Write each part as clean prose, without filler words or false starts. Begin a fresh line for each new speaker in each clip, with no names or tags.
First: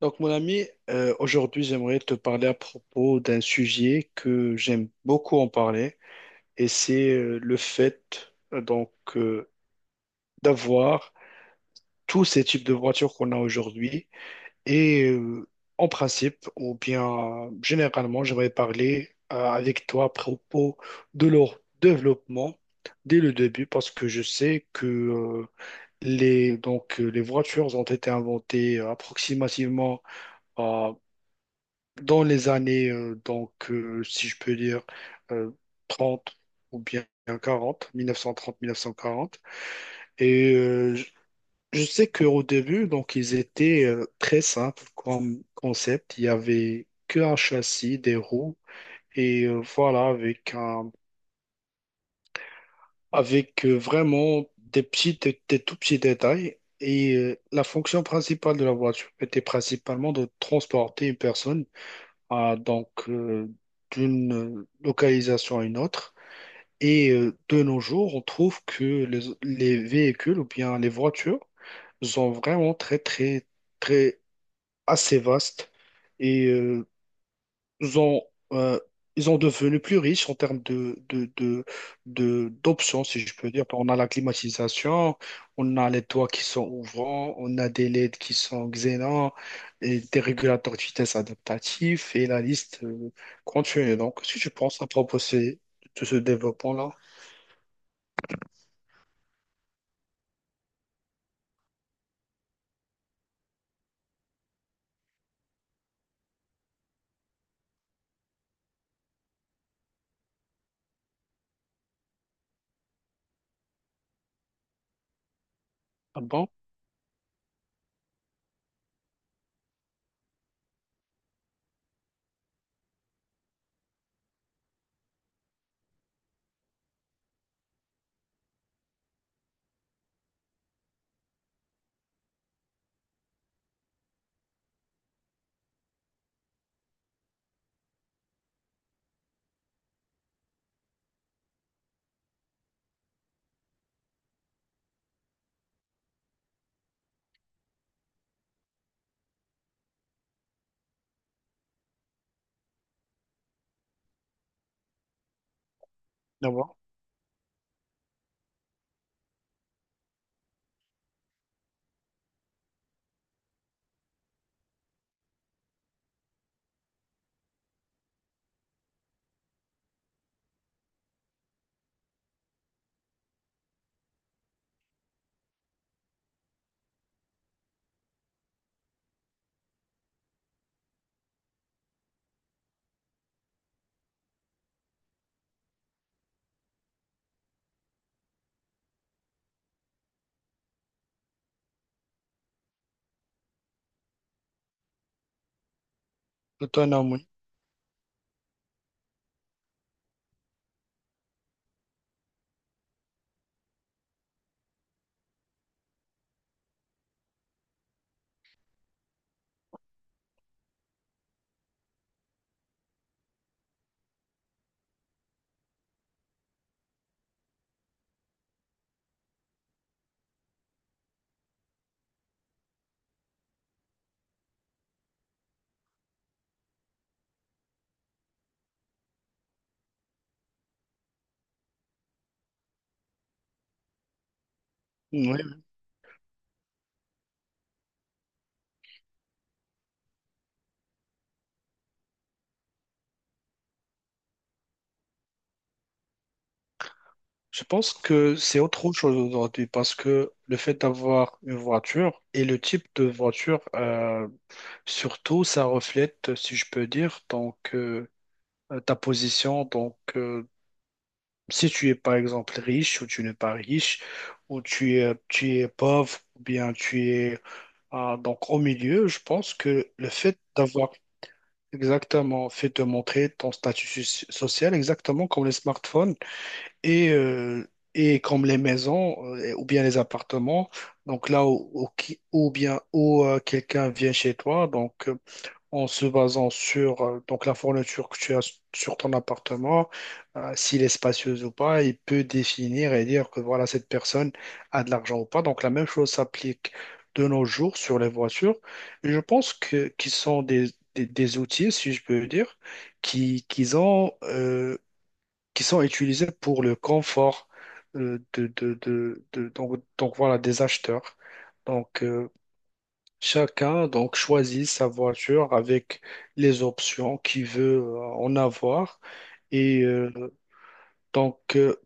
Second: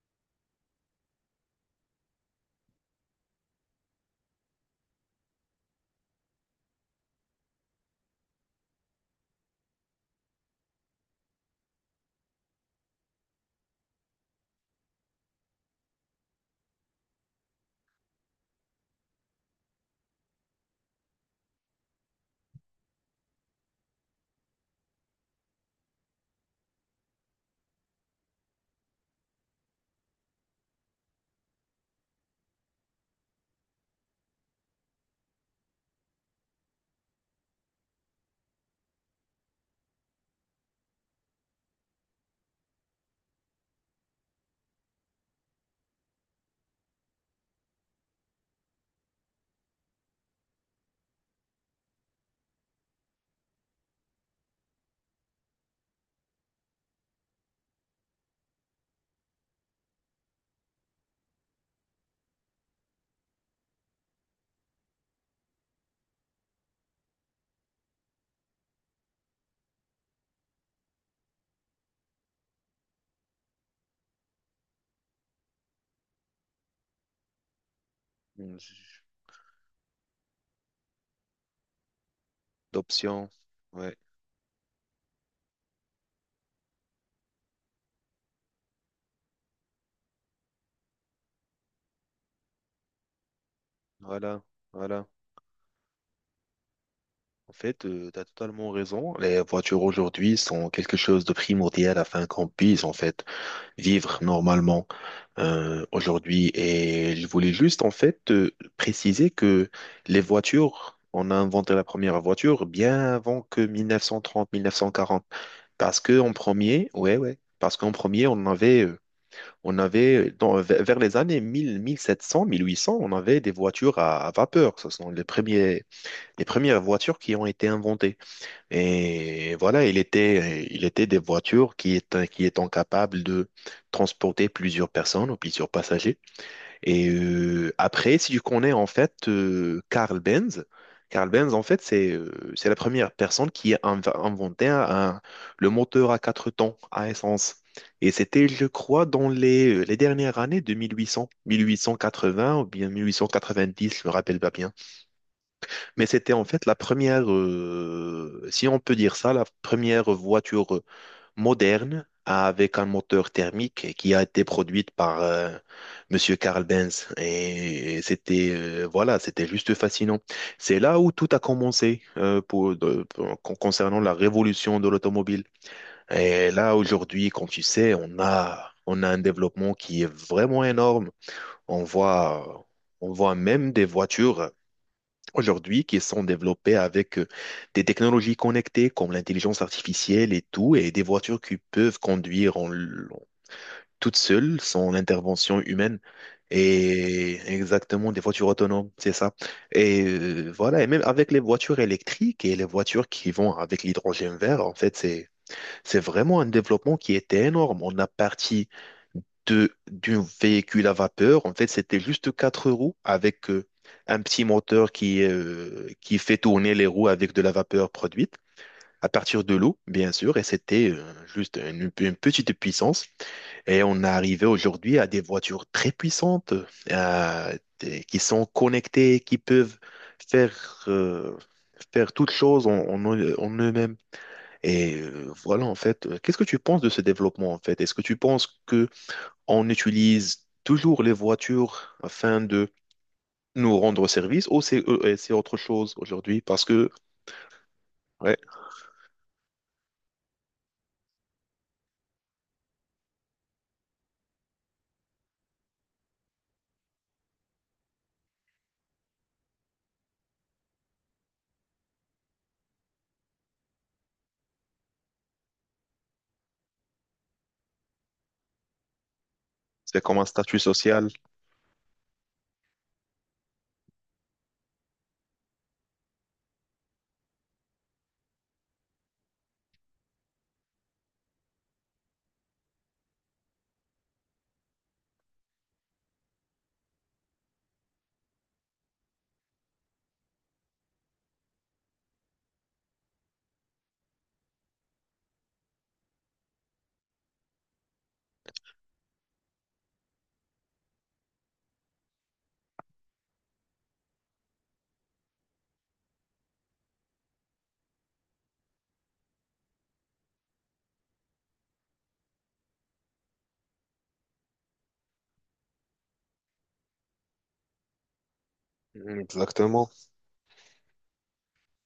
Donc, mon ami, aujourd'hui, j'aimerais te parler à propos d'un sujet que j'aime beaucoup en parler, et c'est le fait d'avoir tous ces types de voitures qu'on a aujourd'hui. Et en principe, ou bien généralement, j'aimerais parler avec toi à propos de leur développement dès le début, parce que je sais que les voitures ont été inventées approximativement dans les années, si je peux dire, euh, 30 ou bien 40, 1930-1940. Et je sais qu'au début, donc, ils étaient très simples comme concept. Il y avait que un châssis, des roues, et voilà, avec vraiment des petits, des tout petits détails. Et la fonction principale de la voiture était principalement de transporter une personne à donc d'une localisation à une autre. Et de nos jours, on trouve que les véhicules ou bien les voitures sont vraiment très, très, très assez vastes et ils ont,
Mm.
euh, ils ont devenu plus riches en termes d'options, si
D'options.
je peux dire. On
Ouais,
a la climatisation, on a les toits qui sont ouvrants, on a des LED qui sont xénants, et des régulateurs de vitesse adaptatifs, et la liste continue. Donc, si
voilà,
tu penses à
voilà.
proposer de ce développement-là,
En fait, tu as totalement raison. Les voitures aujourd'hui sont quelque chose de primordial afin qu'on puisse, en fait, vivre normalement aujourd'hui. Et je voulais juste, en fait, te préciser que les voitures, on a inventé la première voiture bien avant que 1930, 1940. Parce que
ah
en
bon,
premier, Ouais, ouais, parce qu'en premier, on avait vers les années 1000, 1700, 1800, on avait des voitures à vapeur. Ce sont les premières voitures qui ont été inventées. Et voilà, il était des voitures qui étant capables de transporter plusieurs personnes ou plusieurs passagers. Et après, si tu connais en fait Carl Benz. Carl Benz en fait c'est la première personne qui a inventé le moteur à quatre temps à essence. Et c'était, je crois, dans les dernières années de 1800, 1880 ou bien 1890, je me rappelle pas bien. Mais c'était en fait
d'avoir,
si on peut dire ça, la première voiture moderne avec un moteur thermique qui a été produite par Monsieur Carl Benz. Et c'était voilà, c'était juste fascinant. C'est là où tout a commencé pour, de- pour- con- concernant la révolution de l'automobile. Et là aujourd'hui, quand tu sais, on a un développement qui est vraiment énorme. On voit on voit même des voitures aujourd'hui qui sont développées avec des technologies connectées comme l'intelligence artificielle et tout, et des voitures qui peuvent conduire toutes seules sans l'intervention humaine.
autonome,
Et exactement, des voitures autonomes, c'est ça. Voilà, et même avec les voitures électriques et les voitures qui vont avec l'hydrogène vert, en fait, c'est vraiment un développement qui était énorme. On a parti de d'un véhicule à vapeur. En fait, c'était juste quatre roues avec un petit moteur qui fait tourner les roues avec de la vapeur produite à partir de l'eau, bien sûr. Et c'était juste une petite puissance. Et on est arrivé aujourd'hui à des voitures très puissantes euh, qui sont connectées, qui peuvent faire, euh, faire toutes choses en eux-mêmes.
oui.
Qu'est-ce que tu penses de ce développement, en fait? Est-ce que tu penses que on utilise toujours les voitures afin de nous rendre service ou c'est autre chose aujourd'hui parce que
Je pense
ouais,
que c'est autre chose aujourd'hui parce que le fait d'avoir une voiture et le type de voiture, surtout, ça reflète, si je peux dire, ta position. Donc, si tu es par exemple riche ou tu n'es pas riche, ou tu es pauvre, ou bien tu es ah, donc au milieu, je pense que
c'est
le
comme un
fait
statut
d'avoir
social.
exactement fait te montrer ton statut social, exactement comme les smartphones et, euh, et comme les maisons ou bien les appartements, donc là où, où qui- ou bien où quelqu'un vient chez toi, en se basant sur donc la fourniture que tu as sur ton appartement, s'il est spacieux ou pas, il peut définir et dire que voilà, cette personne a de l'argent ou pas. Donc la même chose s'applique de nos jours sur les voitures. Et je pense que qu'ils sont des outils, si je peux dire, qui, qu'ils ont. Qui sont utilisés pour le confort donc voilà, des acheteurs. Donc chacun donc choisit sa voiture avec les options qu'il veut en avoir. Et
Exactement.
donc euh,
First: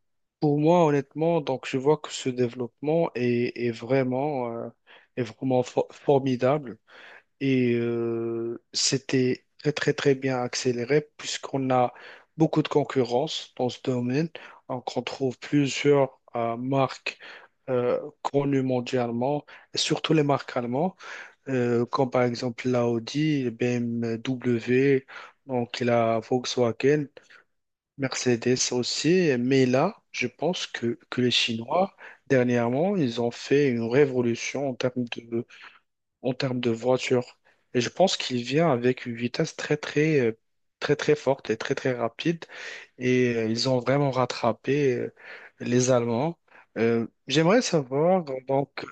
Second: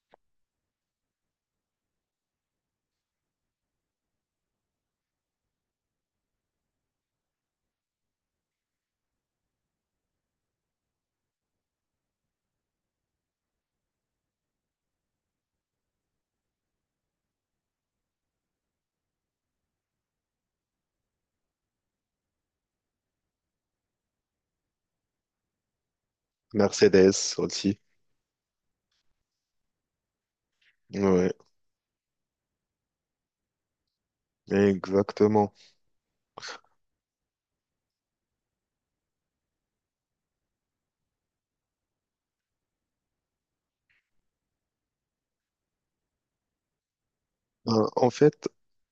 pour moi honnêtement donc je vois que ce développement est vraiment formidable. Et c'était très, très, très bien accéléré puisqu'on a beaucoup de concurrence dans ce domaine. Donc, on trouve plusieurs marques connues mondialement, et surtout les marques allemandes, comme par exemple l'Audi, BMW, donc la Volkswagen,
Mercedes aussi.
Mercedes aussi. Mais là, je pense que les
Ouais,
Chinois, dernièrement, ils ont fait une révolution en termes
exactement.
en termes de voiture. Et je pense qu'il vient avec une vitesse très très très très forte et très très rapide. Et ils ont vraiment rattrapé les Allemands. Euh, j'aimerais
Euh, en
savoir
fait,
donc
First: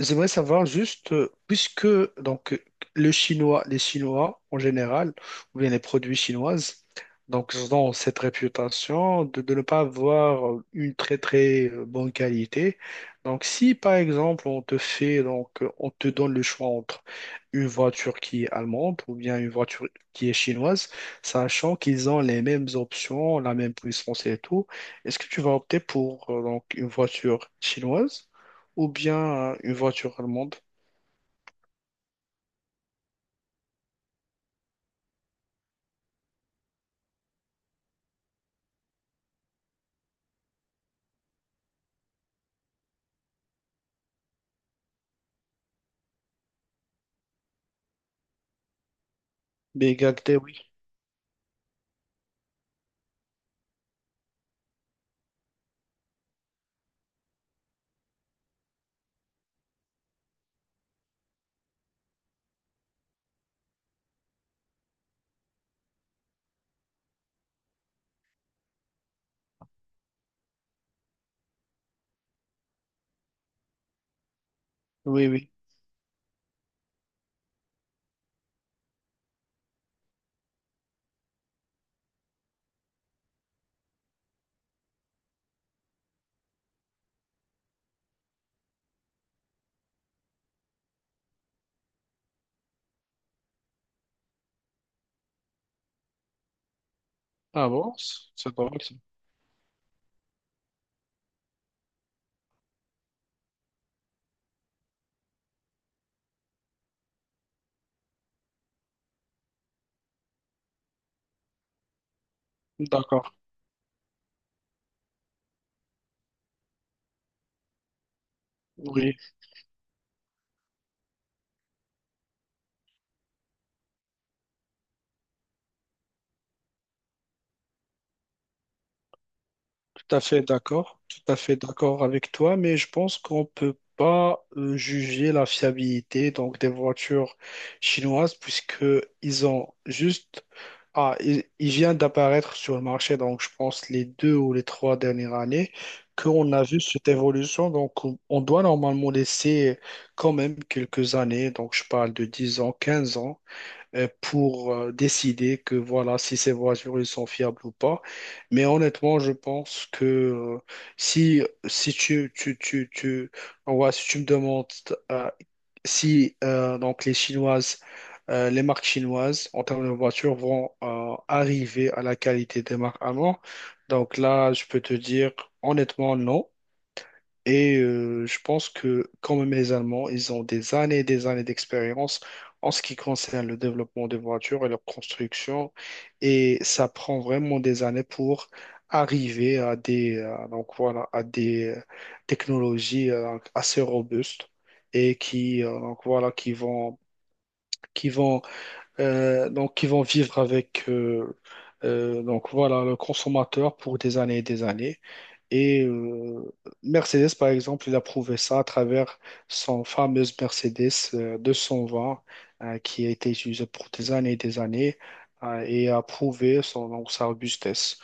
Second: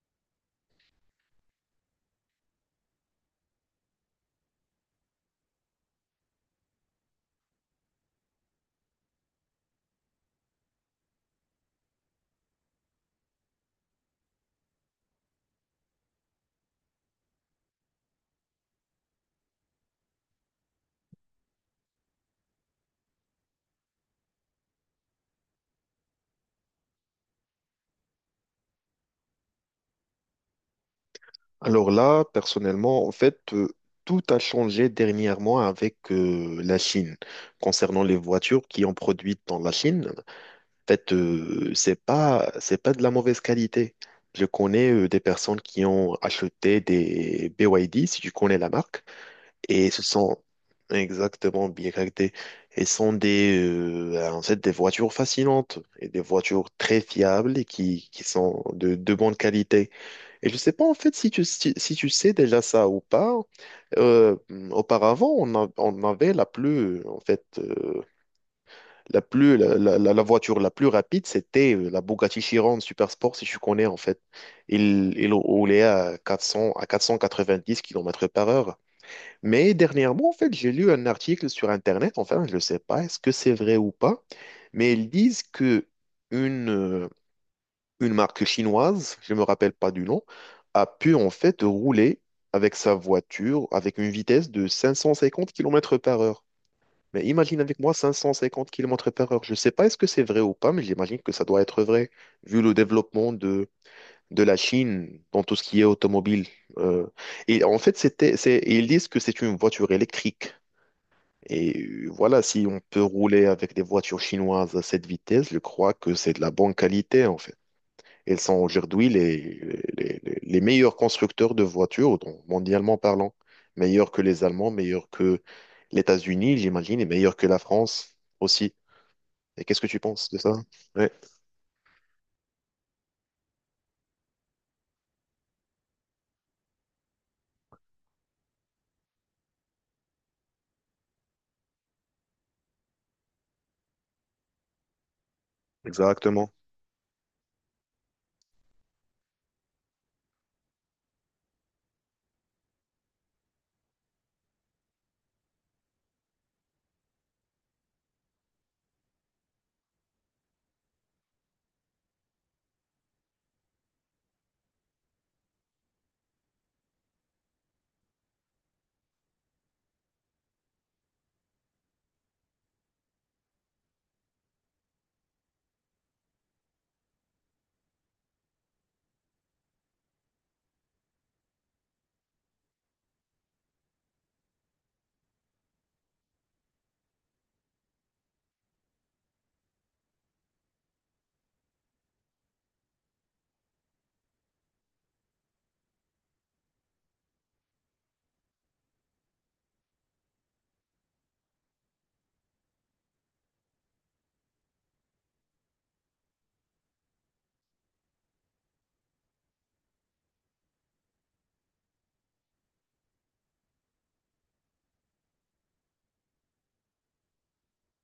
J'aimerais savoir juste, puisque donc euh, les Chinois en général, ou bien les produits chinoises, donc ils ont cette réputation de ne pas avoir une très très bonne qualité. Donc si par exemple on te donne le choix entre une voiture qui est allemande ou bien une voiture qui est chinoise, sachant qu'ils ont les mêmes options, la même puissance et tout, est-ce que tu vas opter pour donc une voiture chinoise, ou bien une voiture allemande?
Alors là, personnellement, en fait, tout a changé dernièrement avec la Chine. Concernant les voitures qui ont produites dans la Chine, en fait, c'est pas de la mauvaise qualité. Je connais des personnes qui ont acheté des BYD, si tu connais la marque, et ce sont
BMW, oui.
exactement bien BYD. Et ce sont des, en fait, des voitures fascinantes et des voitures très fiables et qui sont de bonne qualité. Et je sais pas en fait si tu sais déjà ça ou pas. Euh, Auparavant, on avait la plus, en fait, la plus, la voiture la plus rapide, c'était la Bugatti Chiron Super Sport si tu connais en fait. Il,
Oui,
il
oui.
roulait à 400, à 490 kilomètres par heure. Mais dernièrement, en fait, j'ai lu un article sur Internet, enfin, je ne sais pas, est-ce que c'est vrai ou pas, mais ils disent que une, euh, une marque chinoise, je ne me rappelle pas du nom, a pu en fait rouler avec sa voiture avec une vitesse de 550 km par heure. Mais imagine
Ah
avec
bon?
moi 550
C'est drôle, ça.
km par heure. Je ne sais pas est-ce que c'est vrai ou pas, mais j'imagine que ça doit être vrai, vu le développement de la Chine dans tout ce qui est automobile. Euh, et en fait, et ils disent que c'est une voiture électrique. Et voilà, si on peut
D'accord.
rouler avec des voitures chinoises à cette vitesse, je crois que c'est de la bonne qualité, en fait. Ils sont aujourd'hui
Oui.
les meilleurs constructeurs de voitures, donc mondialement parlant. Meilleurs que les Allemands, meilleurs que les États-Unis, j'imagine, et meilleurs que la France aussi. Et qu'est-ce que tu
Tout à
penses de
fait
ça?
d'accord,
Oui,
tout à fait d'accord avec toi, mais je pense qu'on peut pas juger la fiabilité donc des voitures chinoises puisque ils ont juste ah ils viennent d'apparaître sur le marché. Donc je pense les deux ou les trois dernières années
exactement.
qu'on a vu cette évolution. Donc on doit normalement laisser quand même quelques années, donc je parle de 10 ans, 15 ans, pour décider que voilà, si ces voitures ils sont fiables ou pas. Mais honnêtement, je pense que si, si tu, tu, tu, tu, ouais, si tu me demandes euh, si donc les Chinoises, les marques chinoises en termes de voitures vont arriver à la qualité des marques allemandes, donc là, je peux te dire honnêtement non. Et je pense que, comme les Allemands, ils ont des années et des années d'expérience en ce qui concerne le développement des voitures et leur construction. Et ça prend vraiment des années pour arriver à des technologies assez robustes et qui vont, qui vont, qui vont vivre avec le consommateur pour des années. Et Mercedes, par exemple, il a prouvé ça à travers son fameuse Mercedes 220 qui a été utilisée pour des années et des années, et a prouvé sa robustesse.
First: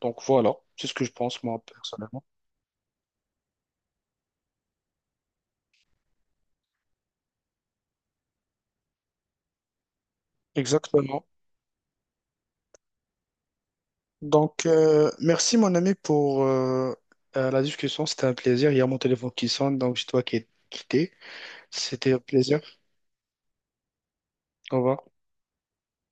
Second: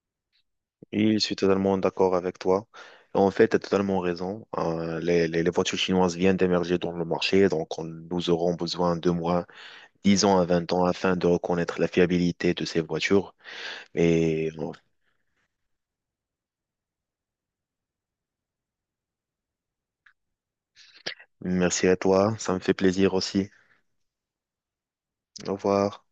Donc voilà, c'est ce que je
Oui, je suis
pense moi
totalement d'accord
personnellement.
avec toi. En fait, tu as totalement raison. Les voitures chinoises viennent d'émerger dans le marché, donc nous aurons besoin de moins 10 ans à 20 ans afin
Exactement.
de reconnaître la fiabilité de ces voitures. Et
Donc
bon,
merci mon ami pour la discussion, c'était un plaisir. Il y a mon téléphone qui sonne, donc je dois quitter.
merci à
C'était un
toi, ça me
plaisir.
fait plaisir aussi.
Au revoir.
Au revoir.